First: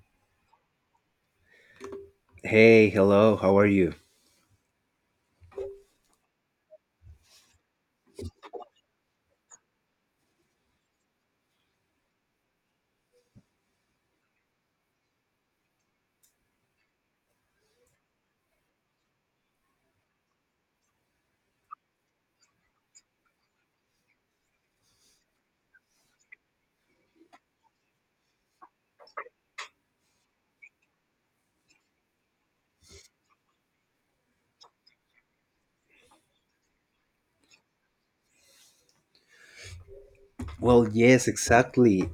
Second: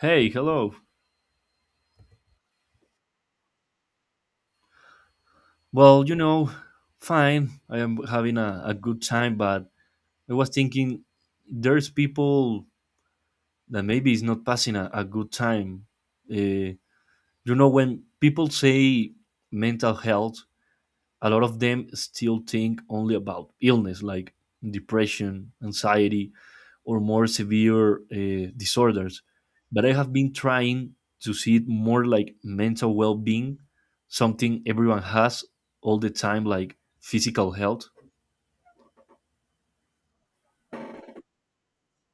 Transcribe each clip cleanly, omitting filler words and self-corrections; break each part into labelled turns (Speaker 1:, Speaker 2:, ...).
Speaker 1: Hey, hello.
Speaker 2: Hey, hello. How are you?
Speaker 1: Well, you know, fine. I am having a good time, but I was thinking there's people that maybe is not passing a good time. Uh, you know, when people say mental health, a lot of them still think only about illness like depression, anxiety, or more severe disorders. But I have been trying to see it more like mental well being, something everyone has all the time, like physical health.
Speaker 2: Well, yes, exactly.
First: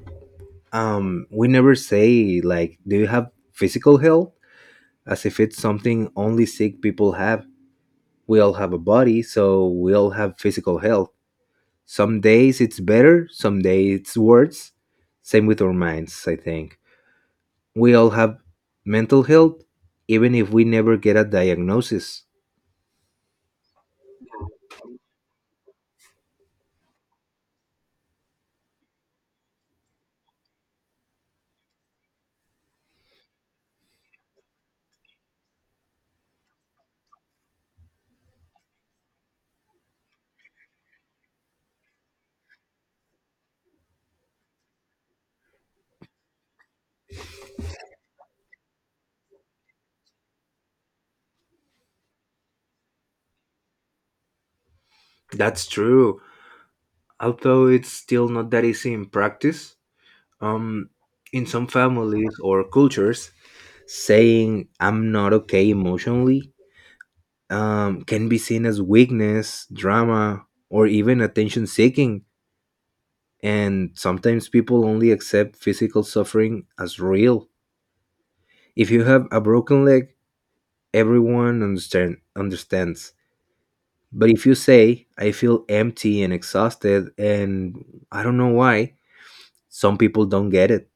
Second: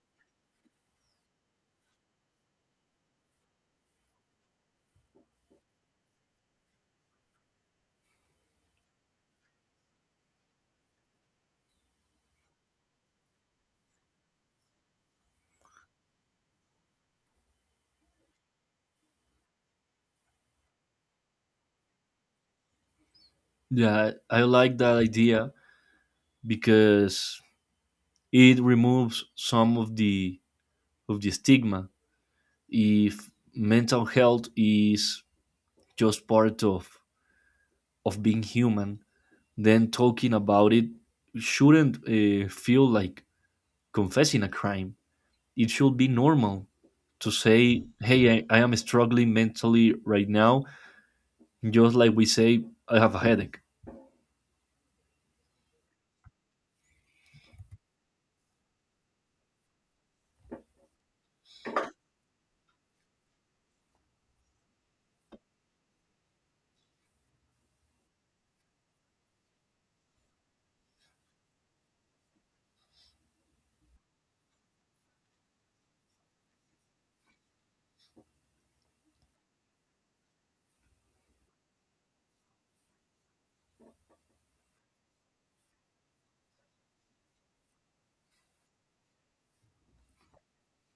Speaker 2: We never say like, do you have physical health? As if it's something only sick people have. We all have a body, so we all have physical health. Some days it's better, some days it's worse. Same with our minds, I think. We all have mental health, even if we never get a diagnosis.
Speaker 1: Yeah, I like that idea because it removes some of the stigma. If mental health is just part of being human, then talking about it shouldn't feel like confessing a crime. It should be normal to say, hey, I am struggling mentally right now, just like we say, I have a headache.
Speaker 2: That's true. Although it's still not that easy in practice. Um, in some families or cultures, saying "I'm not okay emotionally" can be seen as weakness, drama, or even attention seeking. And sometimes people only accept physical suffering as real. If you have a broken leg, everyone understands. But if you say, I feel empty and exhausted, and I don't know why, some people don't get it.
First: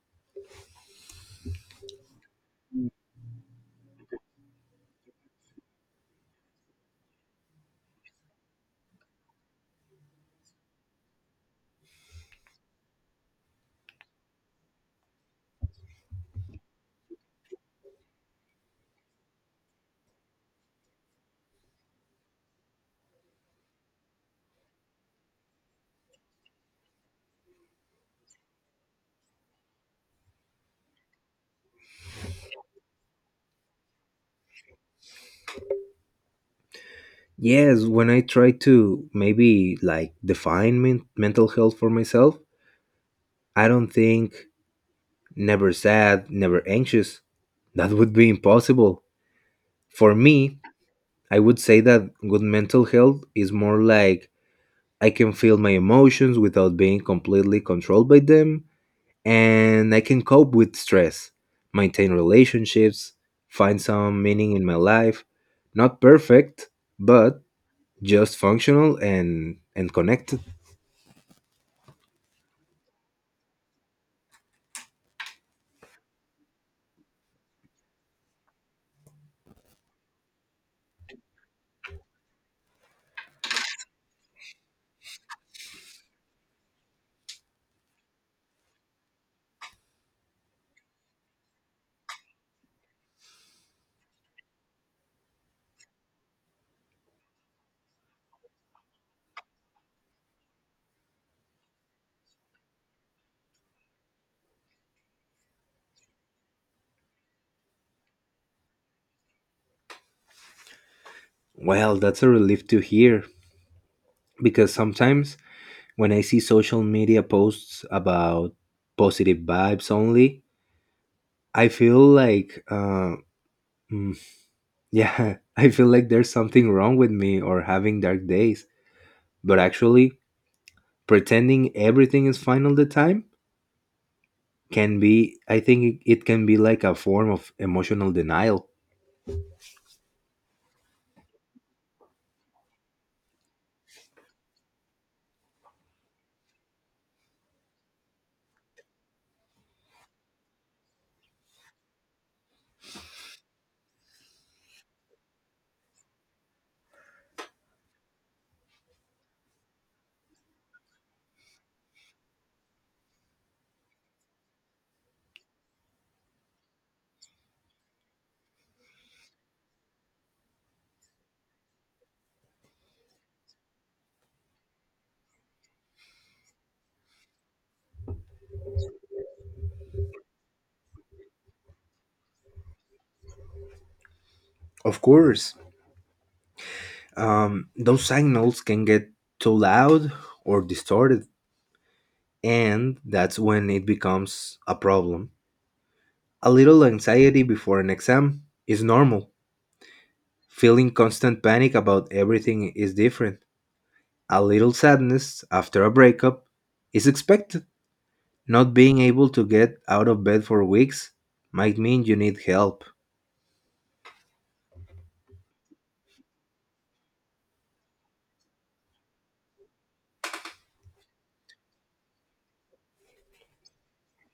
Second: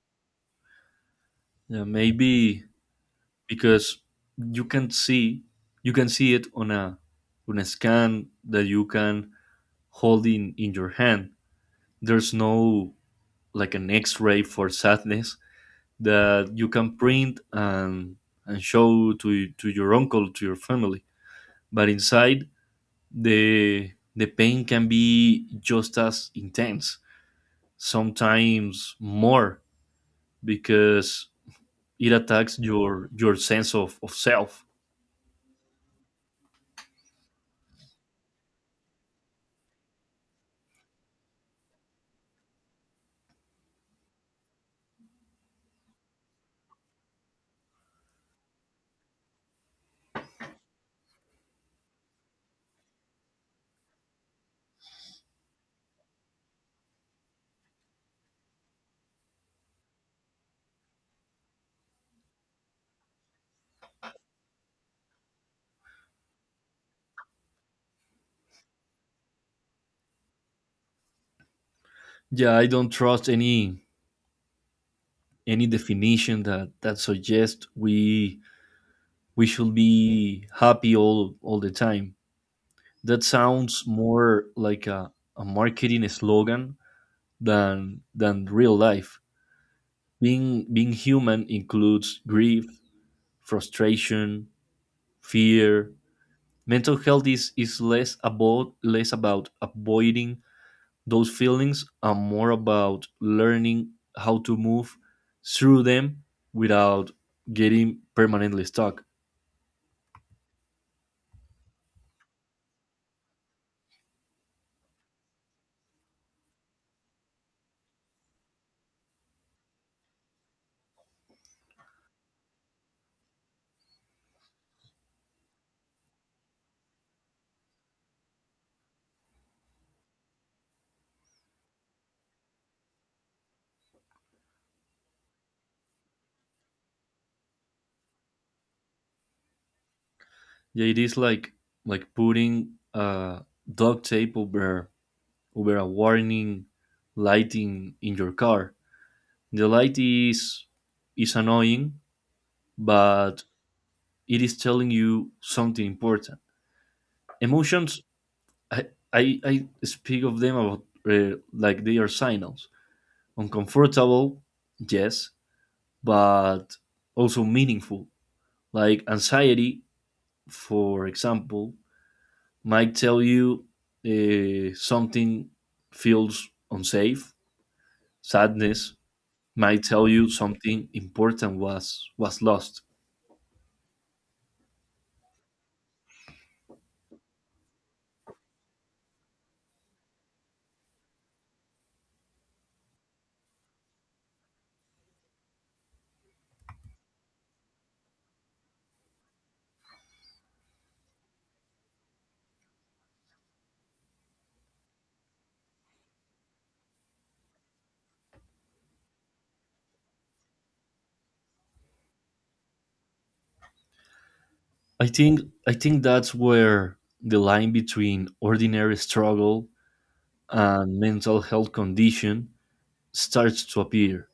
Speaker 1: Yeah, maybe because you can see you can see it on a scan that you can hold in your hand. There's no like an x-ray for sadness, that you can print and show to your uncle, to your family. But inside, the pain can be just as intense, sometimes more, because it attacks your sense of self.
Speaker 2: Yes, when I try to maybe like define mental health for myself, I don't think never sad, never anxious. That would be impossible. For me, I would say that good mental health is more like I can feel my emotions without being completely controlled by them, and I can cope with stress, maintain relationships, find some meaning in my life. Not perfect, but just functional and connected.
Speaker 1: Yeah, I don't trust any definition that suggests we should be happy all the time. That sounds more like a marketing slogan than real life. Being human includes grief, frustration, fear. Mental health is less about avoiding those feelings and more about learning how to move through them without getting permanently stuck.
Speaker 2: Well, that's a relief to hear because sometimes when I see social media posts about positive vibes only, I feel like, mm, yeah, I feel like there's something wrong with me or having dark days. But actually, pretending everything is fine all the time can be, I think it can be like a form of emotional denial.
Speaker 1: Yeah, it is like putting duct tape over a warning lighting in your car. The light is annoying, but it is telling you something important. Emotions, I I speak of them about like they are signals. Uncomfortable, yes, but also meaningful. Like anxiety, for example, might tell you something feels unsafe. Sadness might tell you something important was lost.
Speaker 2: Of course, those signals can get too loud or distorted, and that's when it becomes a problem. A little anxiety before an exam is normal. Feeling constant panic about everything is different. A little sadness after a breakup is expected. Not being able to get out of bed for weeks might mean you need help.
Speaker 1: I think I think that's where the line between ordinary struggle and mental health condition starts to appear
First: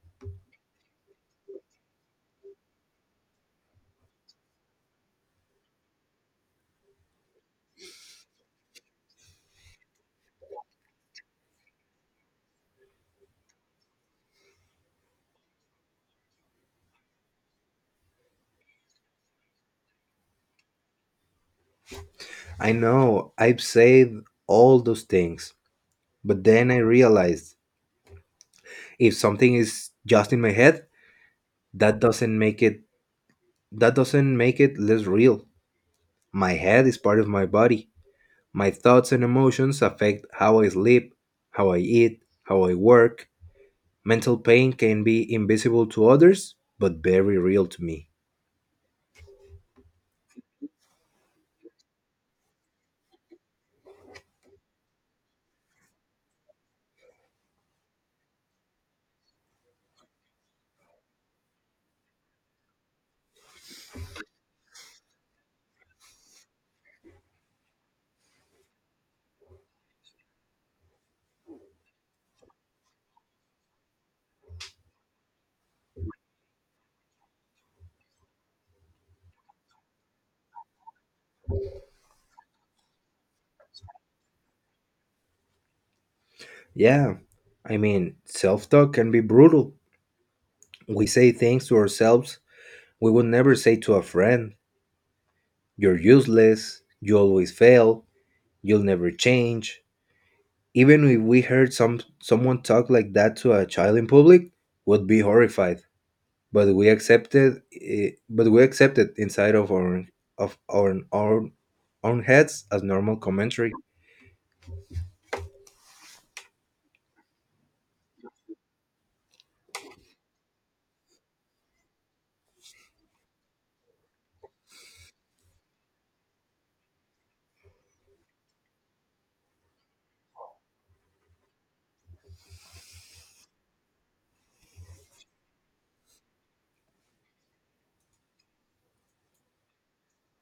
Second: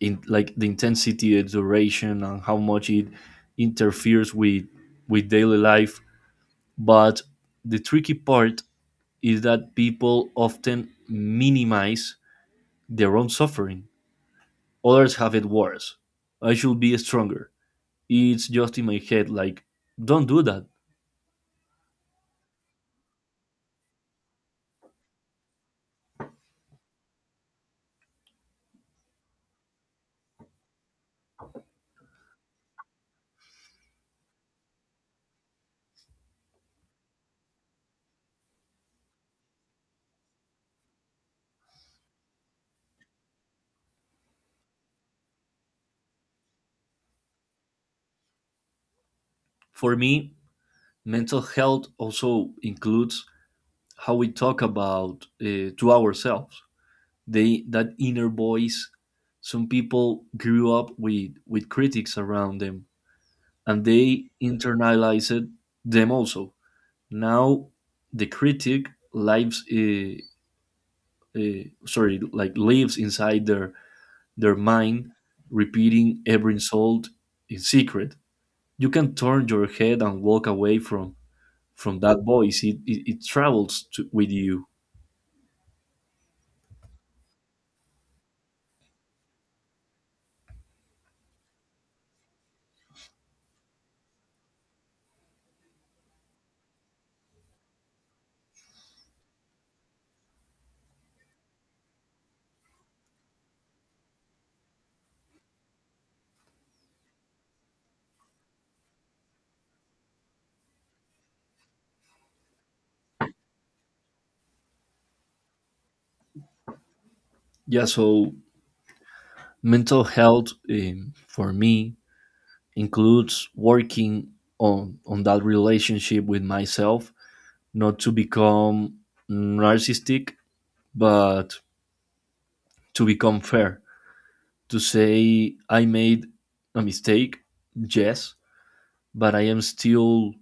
Speaker 1: in like the intensity, the duration, and how much it interferes with daily life. But the tricky part is that people often minimize their own suffering. Others have it worse. I should be stronger. It's just in my head. Like, don't do that.
Speaker 2: I know I've said all those things, but then I realized if something is just in my head, that doesn't make it that doesn't make it less real. My head is part of my body. My thoughts and emotions affect how I sleep, how I eat, how I work. Mental pain can be invisible to others, but very real to me.
Speaker 1: For me, mental health also includes how we talk about to ourselves, they that inner voice. Some people grew up with critics around them and they internalized them. Also, now the critic lives sorry like lives inside their mind, repeating every insult in secret. You can turn your head and walk away from that voice. It travels to, with you.
Speaker 2: Yeah, I mean, self talk can be brutal. We say things to ourselves we would never say to a friend. You're useless, you always fail, you'll never change. Even if we heard someone talk like that to a child in public, would be horrified. But we accepted it, but we accepted inside of our own heads as normal commentary.
Speaker 1: Yeah, so mental health for me includes working on that relationship with myself, not to become narcissistic, but to become fair, to say I made a mistake, yes, but I am still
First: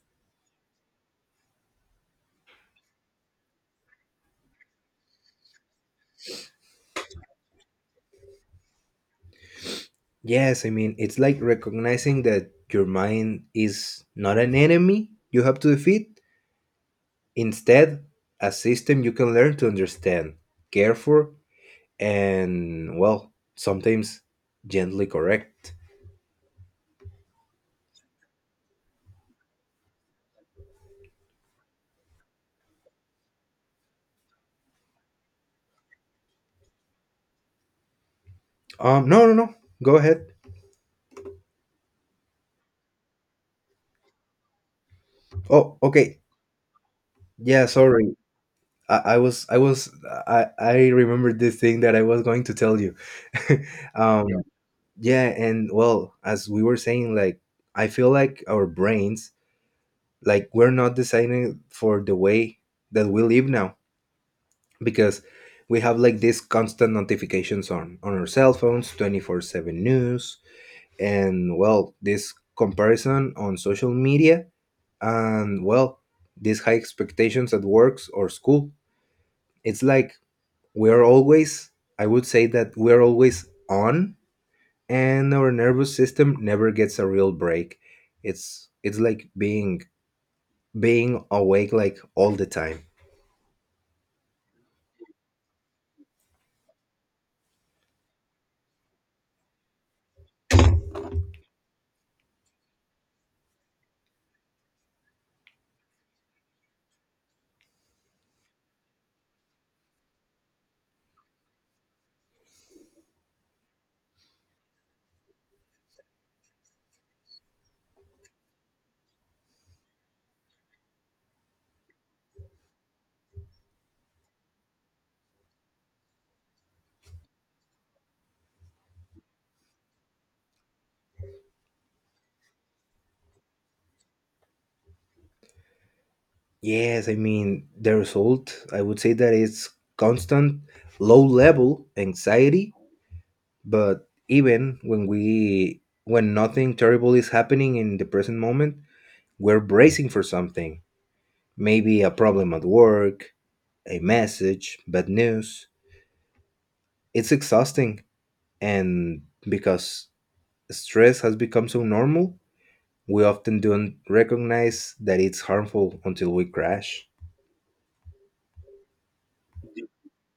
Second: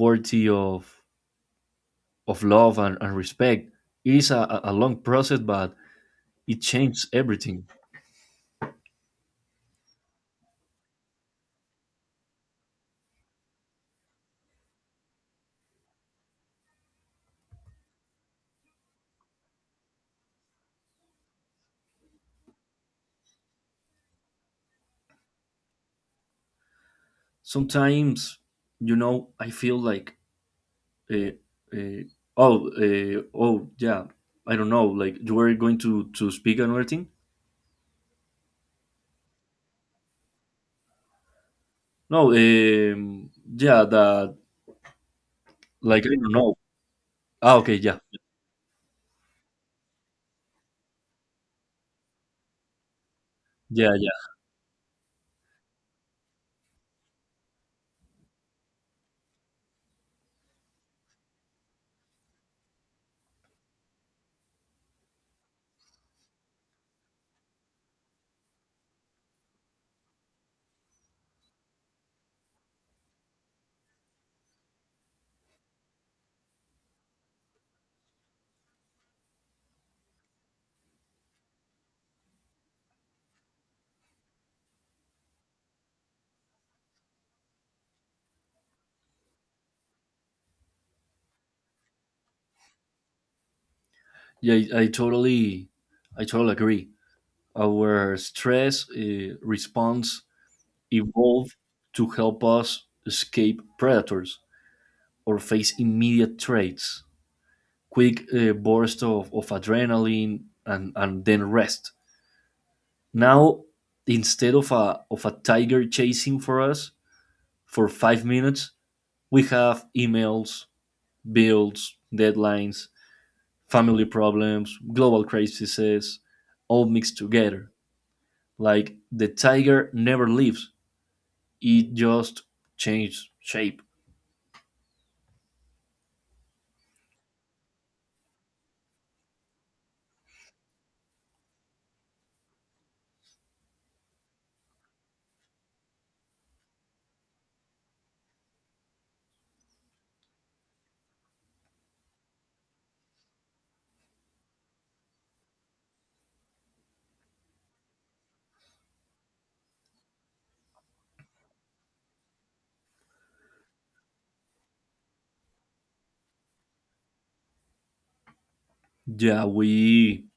Speaker 1: worthy of love and respect. It is a long process, but it changes everything.
Speaker 2: Yes, I mean it's like recognizing that your mind is not an enemy you have to defeat, instead a system you can learn to understand, care for, and well, sometimes gently correct.
Speaker 1: Sometimes, you know, I feel like uh, uh, oh yeah, I don't know, like you were going to speak another thing.
Speaker 2: No, no, no. Go ahead.
Speaker 1: No, yeah, that,
Speaker 2: Oh,
Speaker 1: like I
Speaker 2: okay.
Speaker 1: don't know. Ah,
Speaker 2: Yeah,
Speaker 1: okay, yeah.
Speaker 2: sorry. I was I was I remembered this thing that I was going to tell you.
Speaker 1: Yeah, yeah.
Speaker 2: Yeah. Yeah, and well, as we were saying, like I feel like our brains, like we're not designing for the way that we live now, because we have like these constant notifications on our cell phones, 24/7 news, and well, this comparison on social media, and well, these high expectations at works or school. It's like we're always I would say that we're always on, and our nervous system never gets a real break. It's like being awake like all the time.
Speaker 1: Yeah, I totally agree. Our stress response evolved to help us escape predators or face immediate threats, quick burst of adrenaline, and then rest. Now, instead of a tiger chasing for us for 5 minutes, we have emails, bills, deadlines, family problems, global crises, all mixed together. Like the tiger never leaves; it just changes shape.
Speaker 2: Yes, I mean the result, I would say that it's constant low level anxiety, but even when nothing terrible is happening in the present moment, we're bracing for something, maybe a problem at work, a message, bad news. It's exhausting. And because stress has become so normal, we often don't recognize that it's harmful until we crash.
Speaker 1: Yeah, we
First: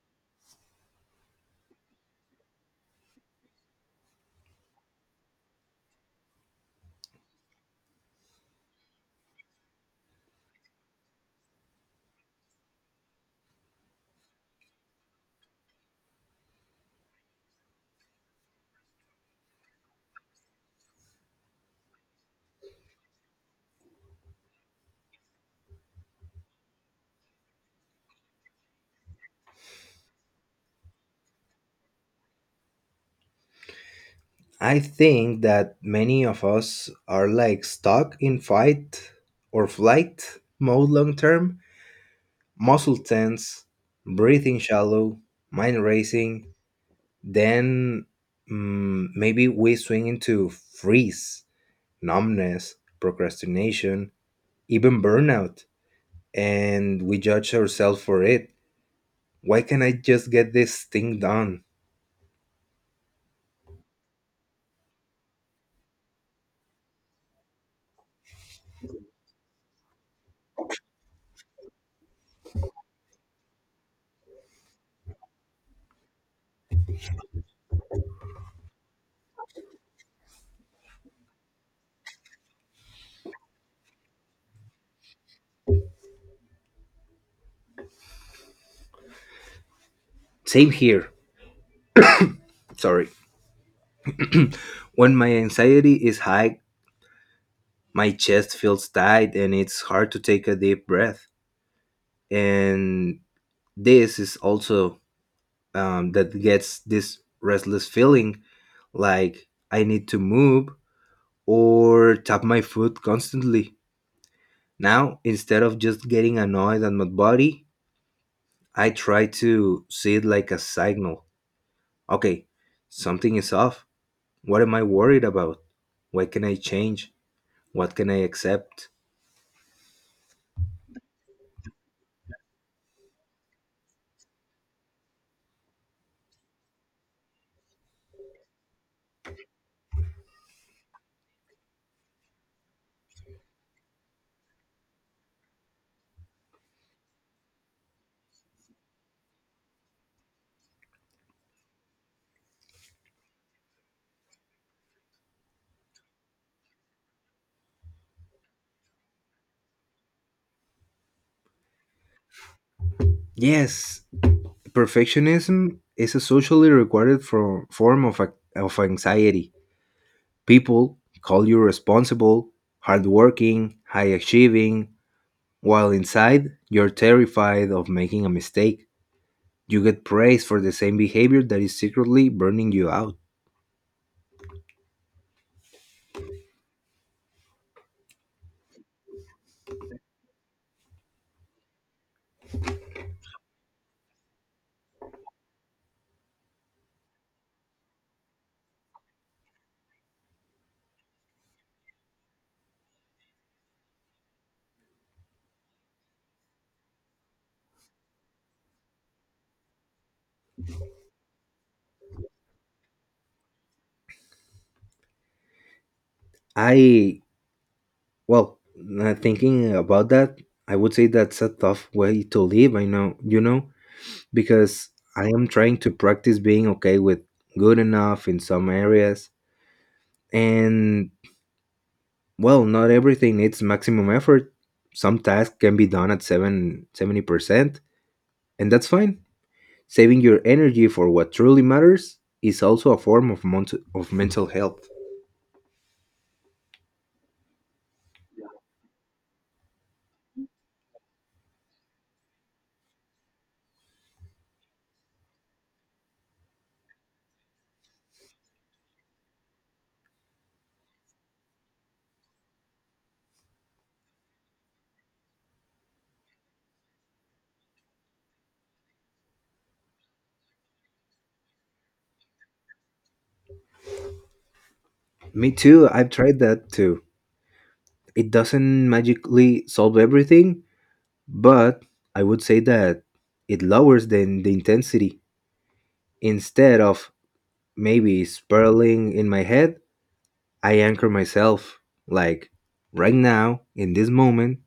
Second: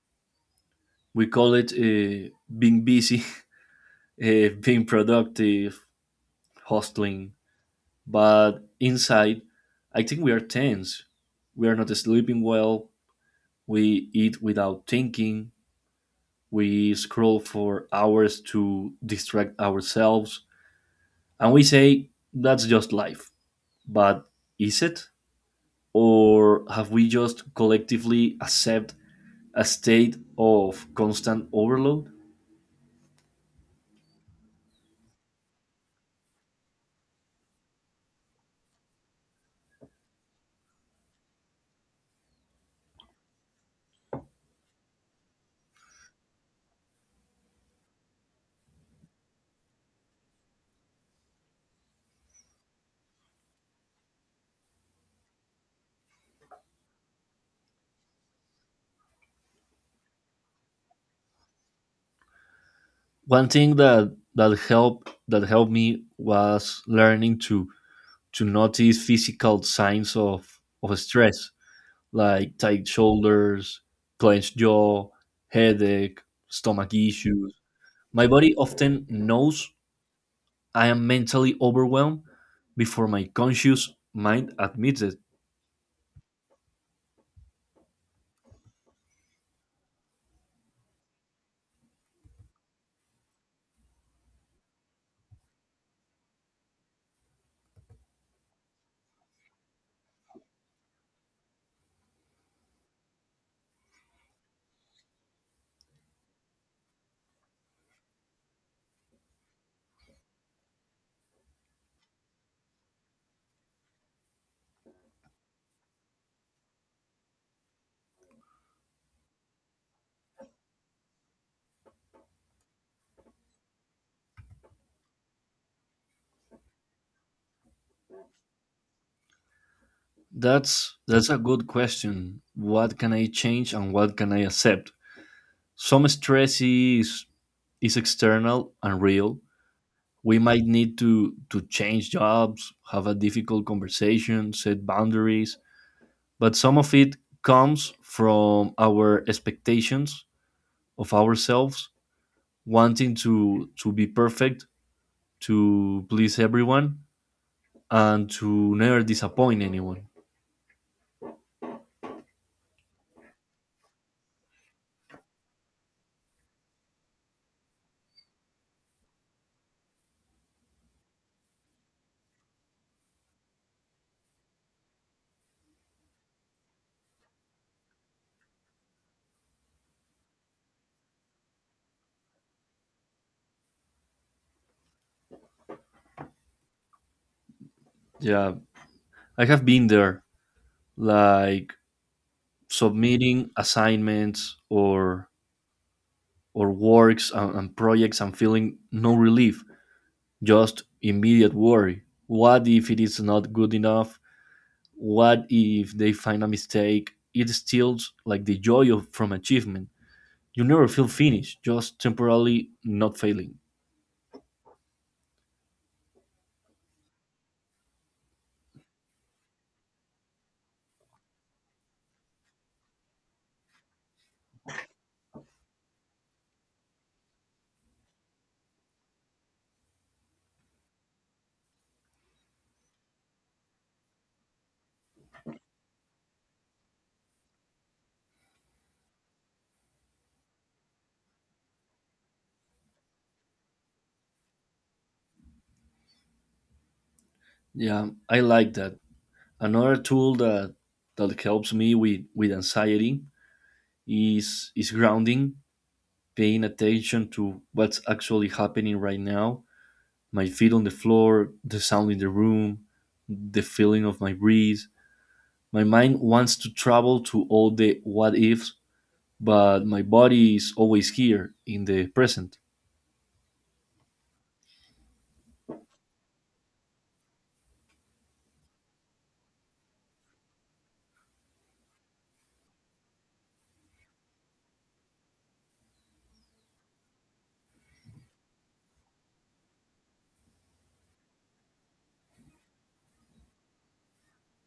Speaker 1: we call it being busy, being productive, hustling. But inside, I think we are tense. We are not sleeping well. We eat without thinking. We scroll for hours to distract ourselves. And we say, that's just life. But is it? Or have we just collectively accept a state of constant overload?
Speaker 2: I think that many of us are like stuck in fight or flight mode long term, muscle tense, breathing shallow, mind racing. Then maybe we swing into freeze, numbness, procrastination, even burnout, and we judge ourselves for it. Why can't I just get this thing done?
Speaker 1: One thing that that helped me was learning to notice physical signs of stress, like tight shoulders, clenched jaw, headache, stomach issues. My body often knows I am mentally overwhelmed before my conscious mind admits it.
Speaker 2: Same here. Sorry. When my anxiety is high, my chest feels tight and it's hard to take a deep breath. And this is also, that gets this restless feeling like I need to move or tap my foot constantly. Now, instead of just getting annoyed at my body, I try to see it like a signal. Okay, something is off. What am I worried about? What can I change? What can I accept?
Speaker 1: That's a good question. What can I change and what can I accept? Some stress is external and real. We might need to change jobs, have a difficult conversation, set boundaries, but some of it comes from our expectations of ourselves, wanting to be perfect, to please everyone, and to never disappoint anyone.
Speaker 2: Yes, perfectionism is a socially required form of anxiety. People call you responsible, hardworking, high achieving, while inside you're terrified of making a mistake. You get praised for the same behavior that is secretly burning you out.
Speaker 1: Yeah, I have been there, like submitting assignments or works and projects, and feeling no relief, just immediate worry. What if it is not good enough? What if they find a mistake? It steals like the joy of, from achievement. You never feel finished, just temporarily not failing.
Speaker 2: I, well, thinking about that, I would say that's a tough way to live. I know, because I am trying to practice being okay with good enough in some areas. And well, not everything needs maximum effort. Some tasks can be done at 70%, and that's fine. Saving your energy for what truly matters is also a form of mental health.
Speaker 1: Yeah, I like that. Another tool that helps me with anxiety is grounding, paying attention to what's actually happening right now. My feet on the floor, the sound in the room, the feeling of my breeze. My mind wants to travel to all the what ifs, but my body is always here in the present.
Speaker 2: Me too, I've tried that too. It doesn't magically solve everything, but I would say that it lowers the intensity. Instead of maybe spiraling in my head, I anchor myself. Like right now, in this moment,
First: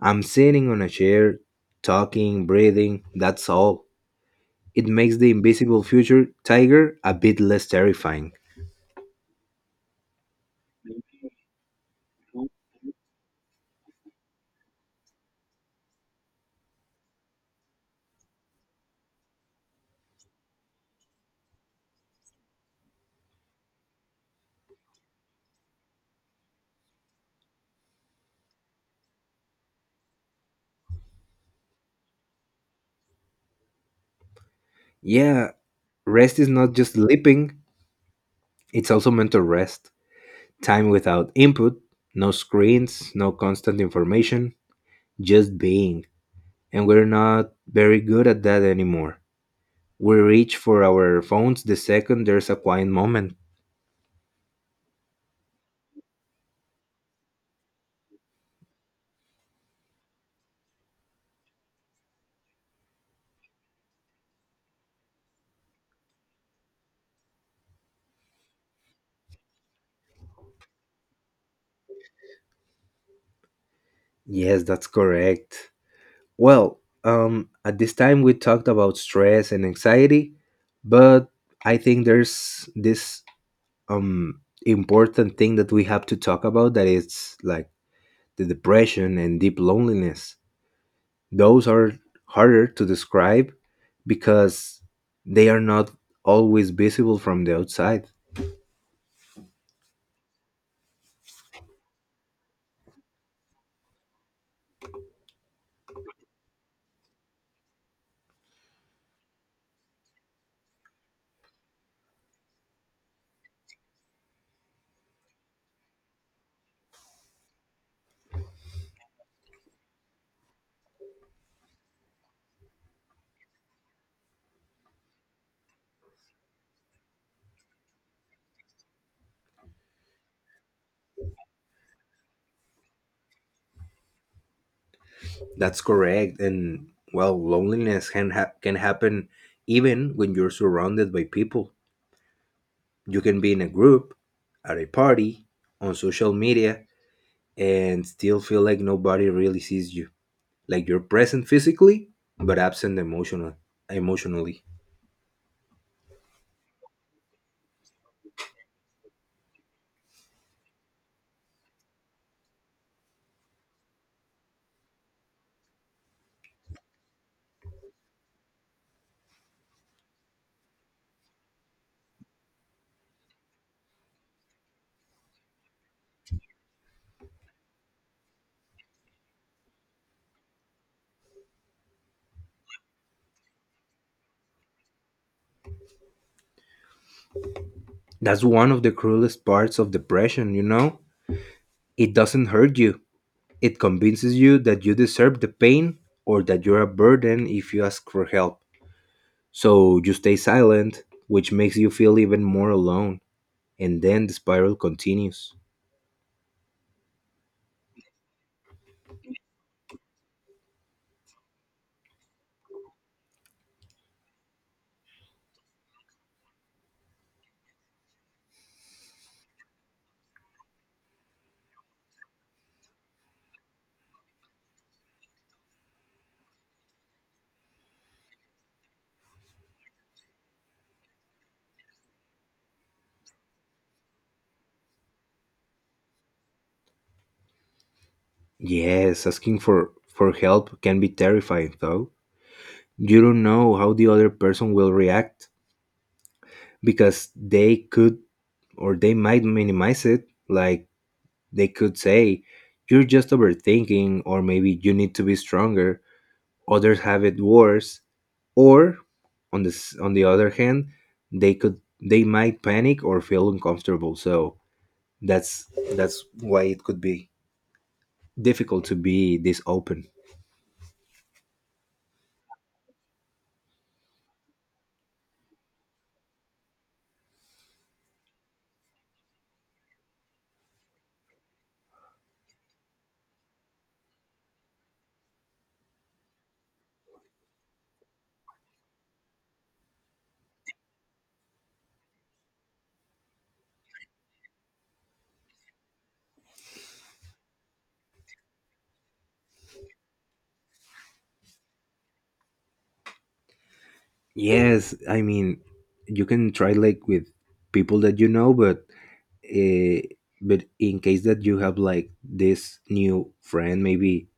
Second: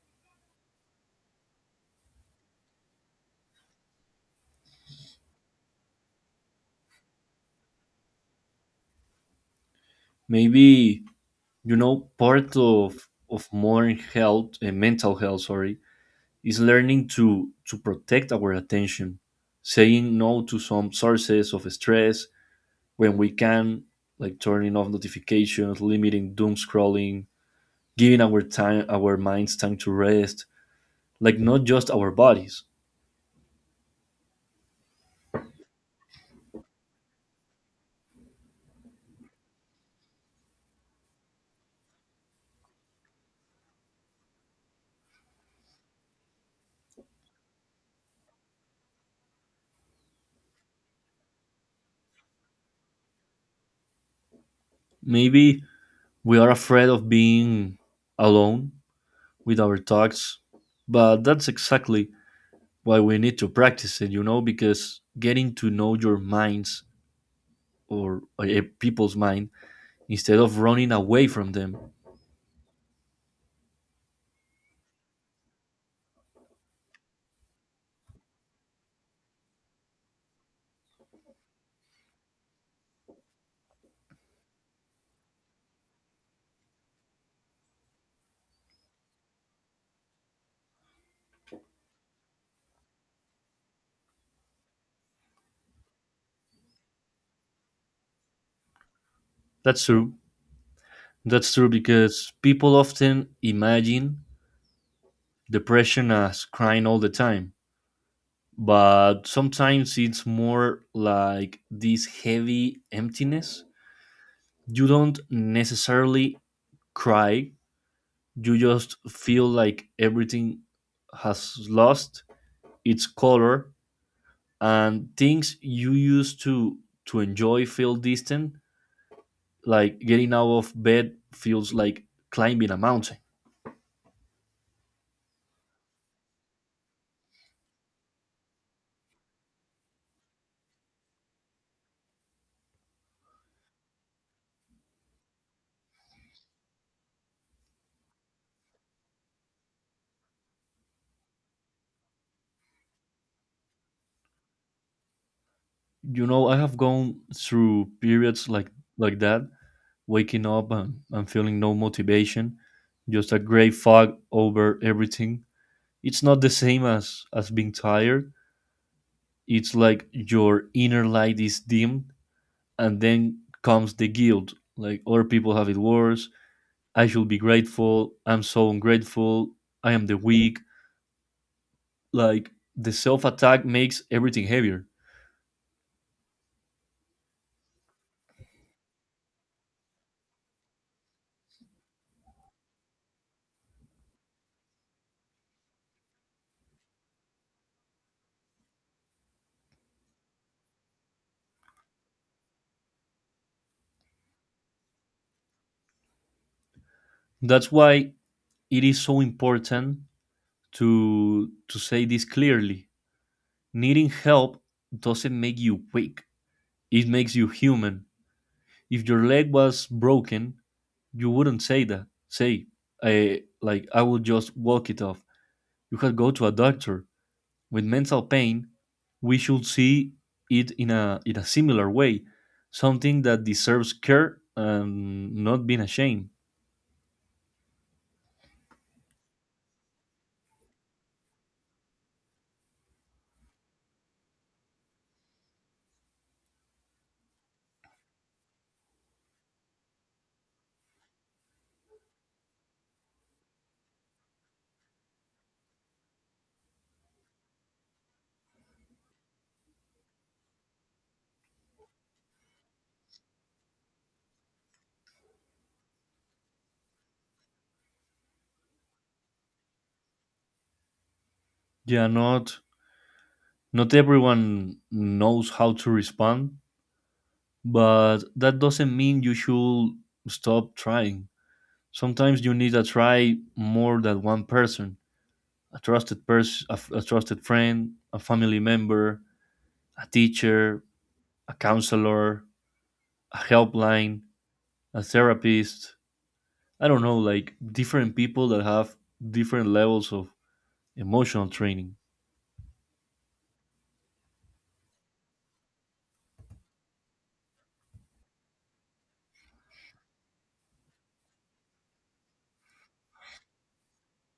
Speaker 2: I'm sitting on a chair, talking, breathing, that's all. It makes the invisible future tiger a bit less terrifying.
Speaker 1: Maybe, you know, part of modern health and mental health, sorry, is learning to protect our attention, saying no to some sources of stress when we can, like turning off notifications, limiting doom scrolling, giving our time, our minds time to rest, like not just our bodies.
Speaker 2: Yeah, rest is not just sleeping, it's also mental rest. Time without input, no screens, no constant information, just being. And we're not very good at that anymore. We reach for our phones the second there's a quiet moment.
Speaker 1: Maybe we are afraid of being alone with our thoughts, but that's exactly why we need to practice it, you know, because getting to know your minds, or a people's mind, instead of running away from them.
Speaker 2: Yes, that's correct. Well, at this time we talked about stress and anxiety, but I think there's this important thing that we have to talk about, that it's like the depression and deep loneliness. Those are harder to describe because they are not always visible from the outside.
Speaker 1: That's true. That's true because people often imagine depression as crying all the time, but sometimes it's more like this heavy emptiness. You don't necessarily cry, you just feel like everything has lost its color, and things you used to enjoy feel distant, like getting out of bed feels like climbing a mountain.
Speaker 2: That's correct. And well, loneliness can happen even when you're surrounded by people. You can be in a group, at a party, on social media, and still feel like nobody really sees you. Like you're present physically, but absent emotionally.
Speaker 1: You know, I have gone through periods like that, waking up and feeling no motivation, just a gray fog over everything. It's not the same as being tired. It's like your inner light is dimmed, and then comes the guilt, like other people have it worse, I should be grateful, I'm so ungrateful, I am the weak, like the self attack makes everything heavier.
Speaker 2: That's one of the cruelest parts of depression, you know? It doesn't hurt you. It convinces you that you deserve the pain, or that you're a burden if you ask for help. So you stay silent, which makes you feel even more alone, and then the spiral continues.
Speaker 1: That's why it is so important to say this clearly. Needing help doesn't make you weak, it makes you human. If your leg was broken, you wouldn't say, I like I will just walk it off, you could go to a doctor. With mental pain, we should see it in a similar way, something that deserves care and not being ashamed.
Speaker 2: Yes, asking for help can be terrifying, though. You don't know how the other person will react, because they could, or they might minimize it. Like they could say, You're just overthinking, or maybe you need to be stronger. Others have it worse. Or on the other hand, they might panic or feel uncomfortable. So That's that's why it could be difficult to be this open.
Speaker 1: Yeah, not everyone knows how to respond, but that doesn't mean you should stop trying. Sometimes you need to try more than one person, a trusted person, a trusted friend, a family member, a teacher, a counselor, a helpline, a therapist. I don't know, like different people that have different levels of emotional training.
Speaker 2: Yes, I mean you can try like with people that you know, but uh, but in case that you have like this new friend, maybe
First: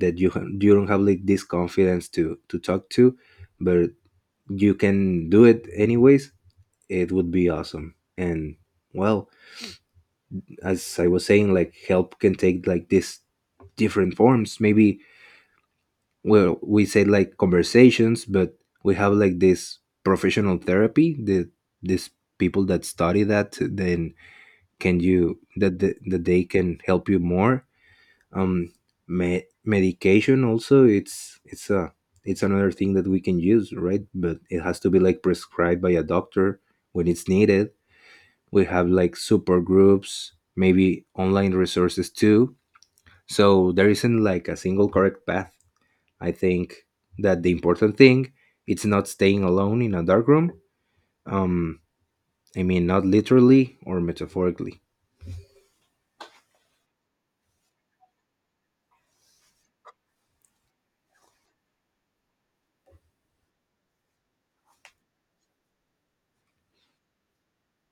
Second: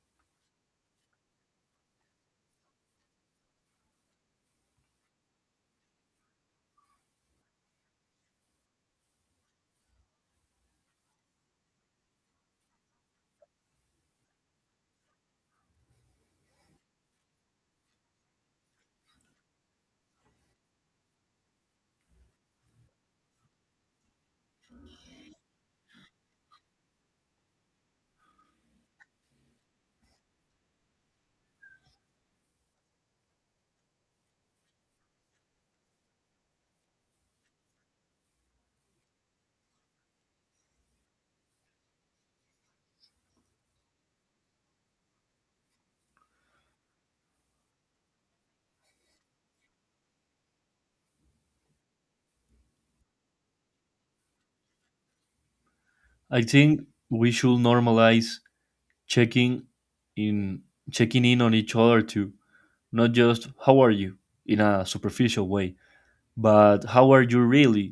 Speaker 2: that you don't have like this confidence to talk to, but you can do it anyways. It would be awesome. And well, as I was saying, like help can take like this different forms. Maybe, well, we say like conversations, but we have like this professional therapy, these people that study that then can you, that that they can help you more. Um me- medication also, it's a it's another thing that we can use, right? But it has to be like prescribed by a doctor when it's needed. We have like super groups, maybe online resources too. So there isn't like a single correct path. I think that the important thing, it's not staying alone in a dark room. Um, I mean, not literally or metaphorically.
Speaker 1: I think we should normalize checking in checking in on each other too, not just how are you in a superficial way, but how are you really?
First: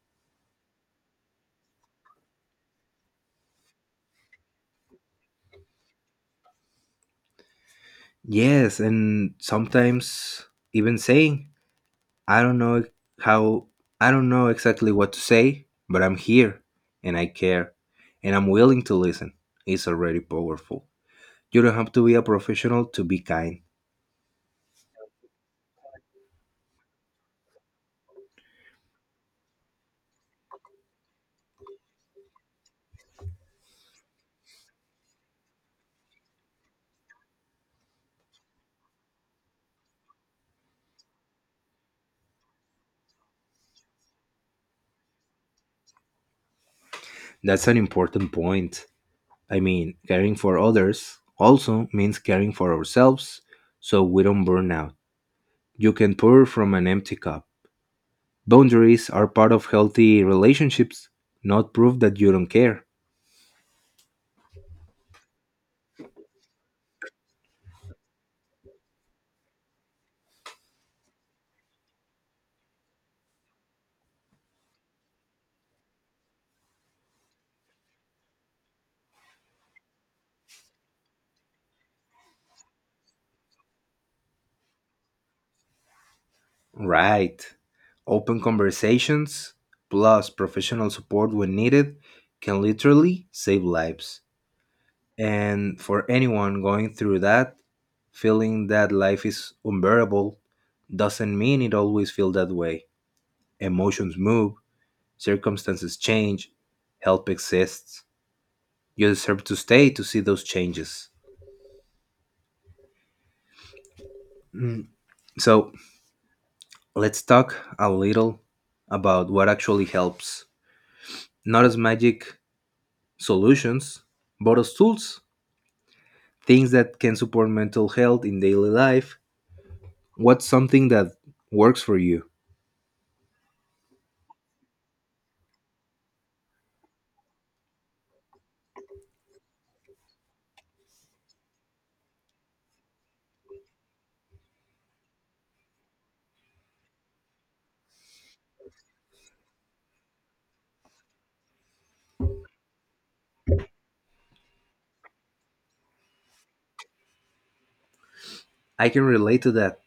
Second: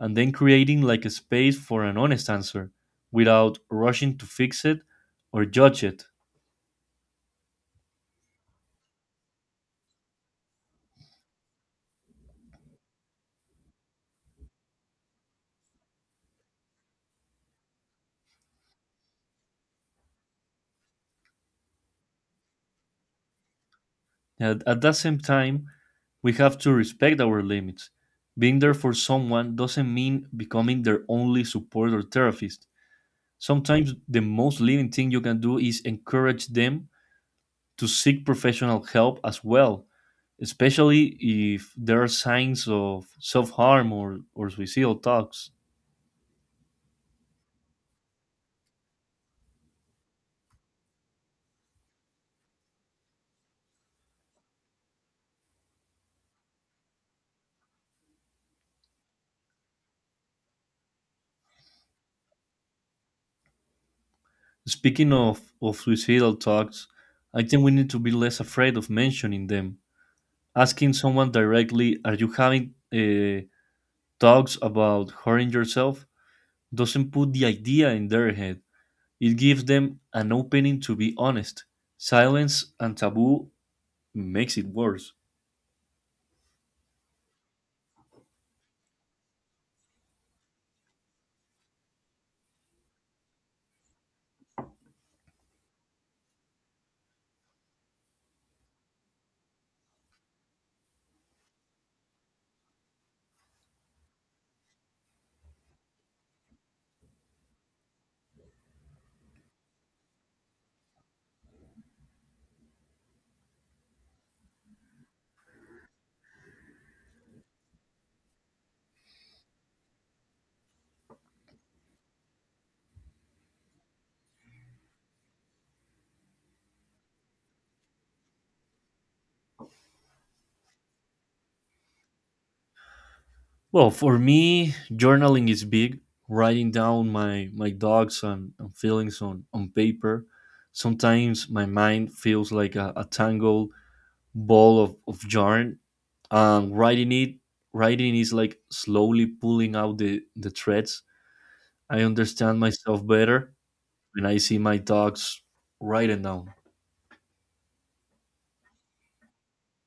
Speaker 1: And then creating like a space for an honest answer without rushing to fix it or judge it.
Speaker 2: Yes, and sometimes even saying, I don't know how, I don't know exactly what to say, but I'm here and I care and I'm willing to listen, is already powerful. You don't have to be a professional to be kind.
Speaker 1: At the same time, we have to respect our limits. Being there for someone doesn't mean becoming their only support or therapist. Sometimes the most living thing you can do is encourage them to seek professional help as well, especially if there are signs of self harm, or suicidal thoughts.
Speaker 2: That's an important point. I mean, caring for others also means caring for ourselves so we don't burn out. You can pour from an empty cup. Boundaries are part of healthy relationships, not proof that you don't care.
Speaker 1: Speaking of suicidal thoughts, I think we need to be less afraid of mentioning them. Asking someone directly, are you having thoughts about hurting yourself, doesn't put the idea in their head. It gives them an opening to be honest. Silence and taboo makes it worse.
Speaker 2: Right. Open conversations plus professional support when needed can literally save lives. And for anyone going through that, feeling that life is unbearable doesn't mean it always feels that way. Emotions move, circumstances change, help exists. You deserve to stay to see those changes. So let's talk a little about what actually helps. Not as magic solutions, but as tools, things that can support mental health in daily life. What's something that works for you?
Speaker 1: Well, for me, journaling is big. Writing down my, my thoughts and feelings on paper. Sometimes my mind feels like a tangle ball of yarn, and writing is like slowly pulling out the threads. I understand myself better when I see my dogs writing down.
Speaker 2: I can relate to that.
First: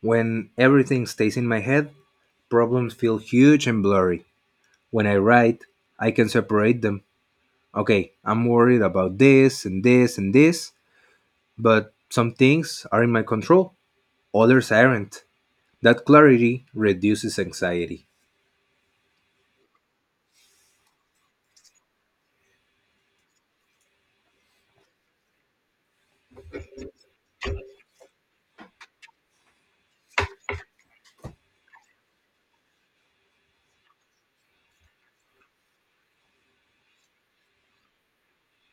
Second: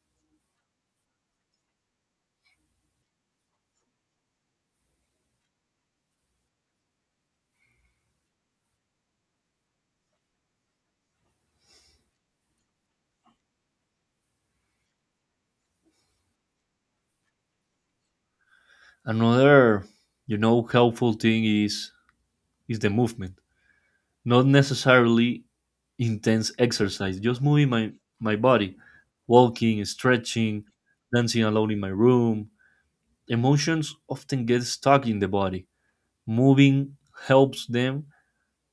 Speaker 2: When everything stays in my head, problems feel huge and blurry. When I write, I can separate them. Okay, I'm worried about this and this and this, but some things are in my control, others aren't. That clarity reduces anxiety.
Speaker 1: Another, you know, helpful thing is the movement, not necessarily intense exercise, just moving my body, walking, stretching, dancing alone in my room. Emotions often get stuck in the body, moving helps them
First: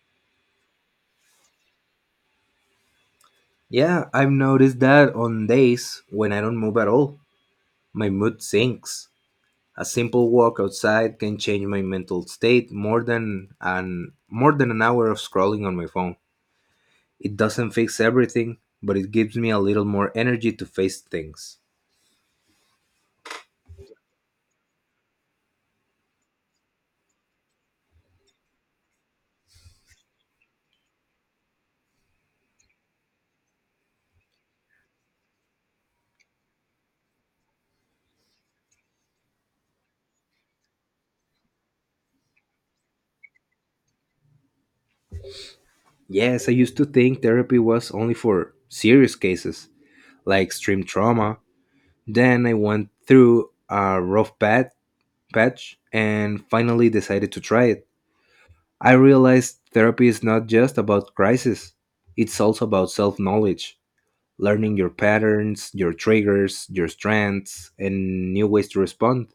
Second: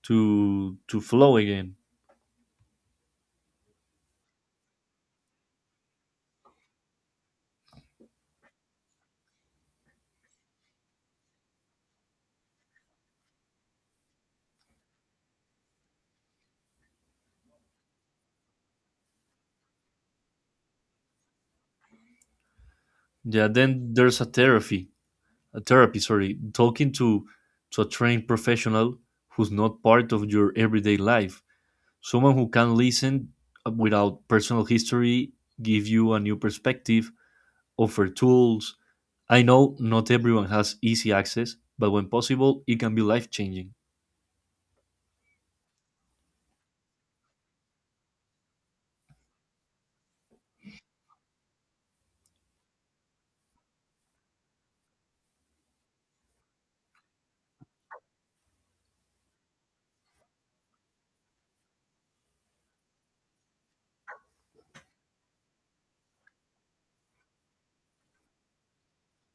Speaker 1: to flow again.
Speaker 2: Yeah, I've noticed that on days when I don't move at all, my mood sinks. A simple walk outside can change my mental state more than an hour of scrolling on my phone. It doesn't fix everything, but it gives me a little more energy to face things.
Speaker 1: Yeah, then there's a therapy. Sorry, talking to a trained professional who's not part of your everyday life, someone who can listen without personal history, give you a new perspective, offer tools. I know not everyone has easy access, but when possible, it can be life changing.
Speaker 2: Yes, I used to think therapy was only for serious cases, like extreme trauma. Then I went through a rough patch and finally decided to try it. I realized therapy is not just about crisis, it's also about self knowledge, learning your patterns, your triggers, your strengths, and new ways to respond.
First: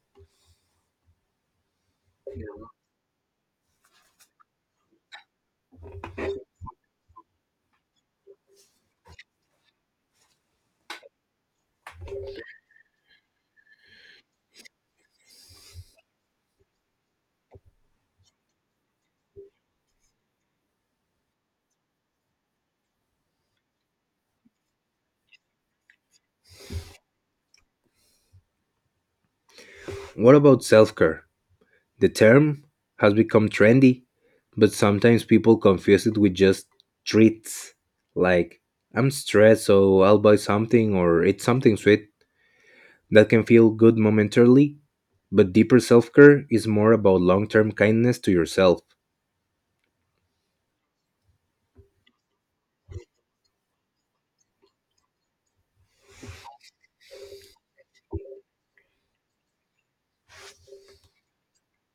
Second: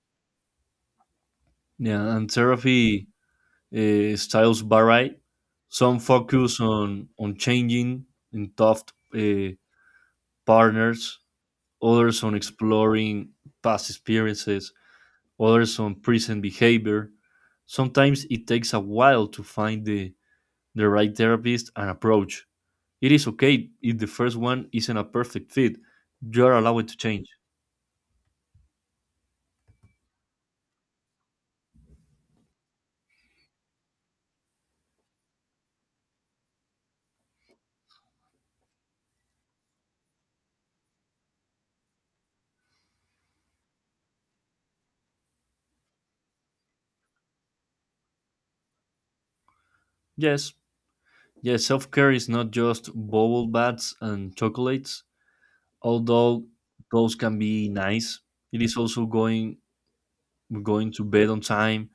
Speaker 1: Yeah, and therapy styles vary. Some focus on changing in tough uh, partners, others on exploring past experiences, others on present behavior. Sometimes it takes a while to find the right therapist and approach. It is okay if the first one isn't a perfect fit, you're allowed to change.
Speaker 2: What about self care? The term has become trendy, but sometimes people confuse it with just treats like I'm stressed, so I'll buy something or eat something sweet that can feel good momentarily, but deeper self care is more about long term kindness to yourself.
Speaker 1: Yes, yes, self care is not just bubble baths and chocolates, although those can be nice. It is also going to bed on time,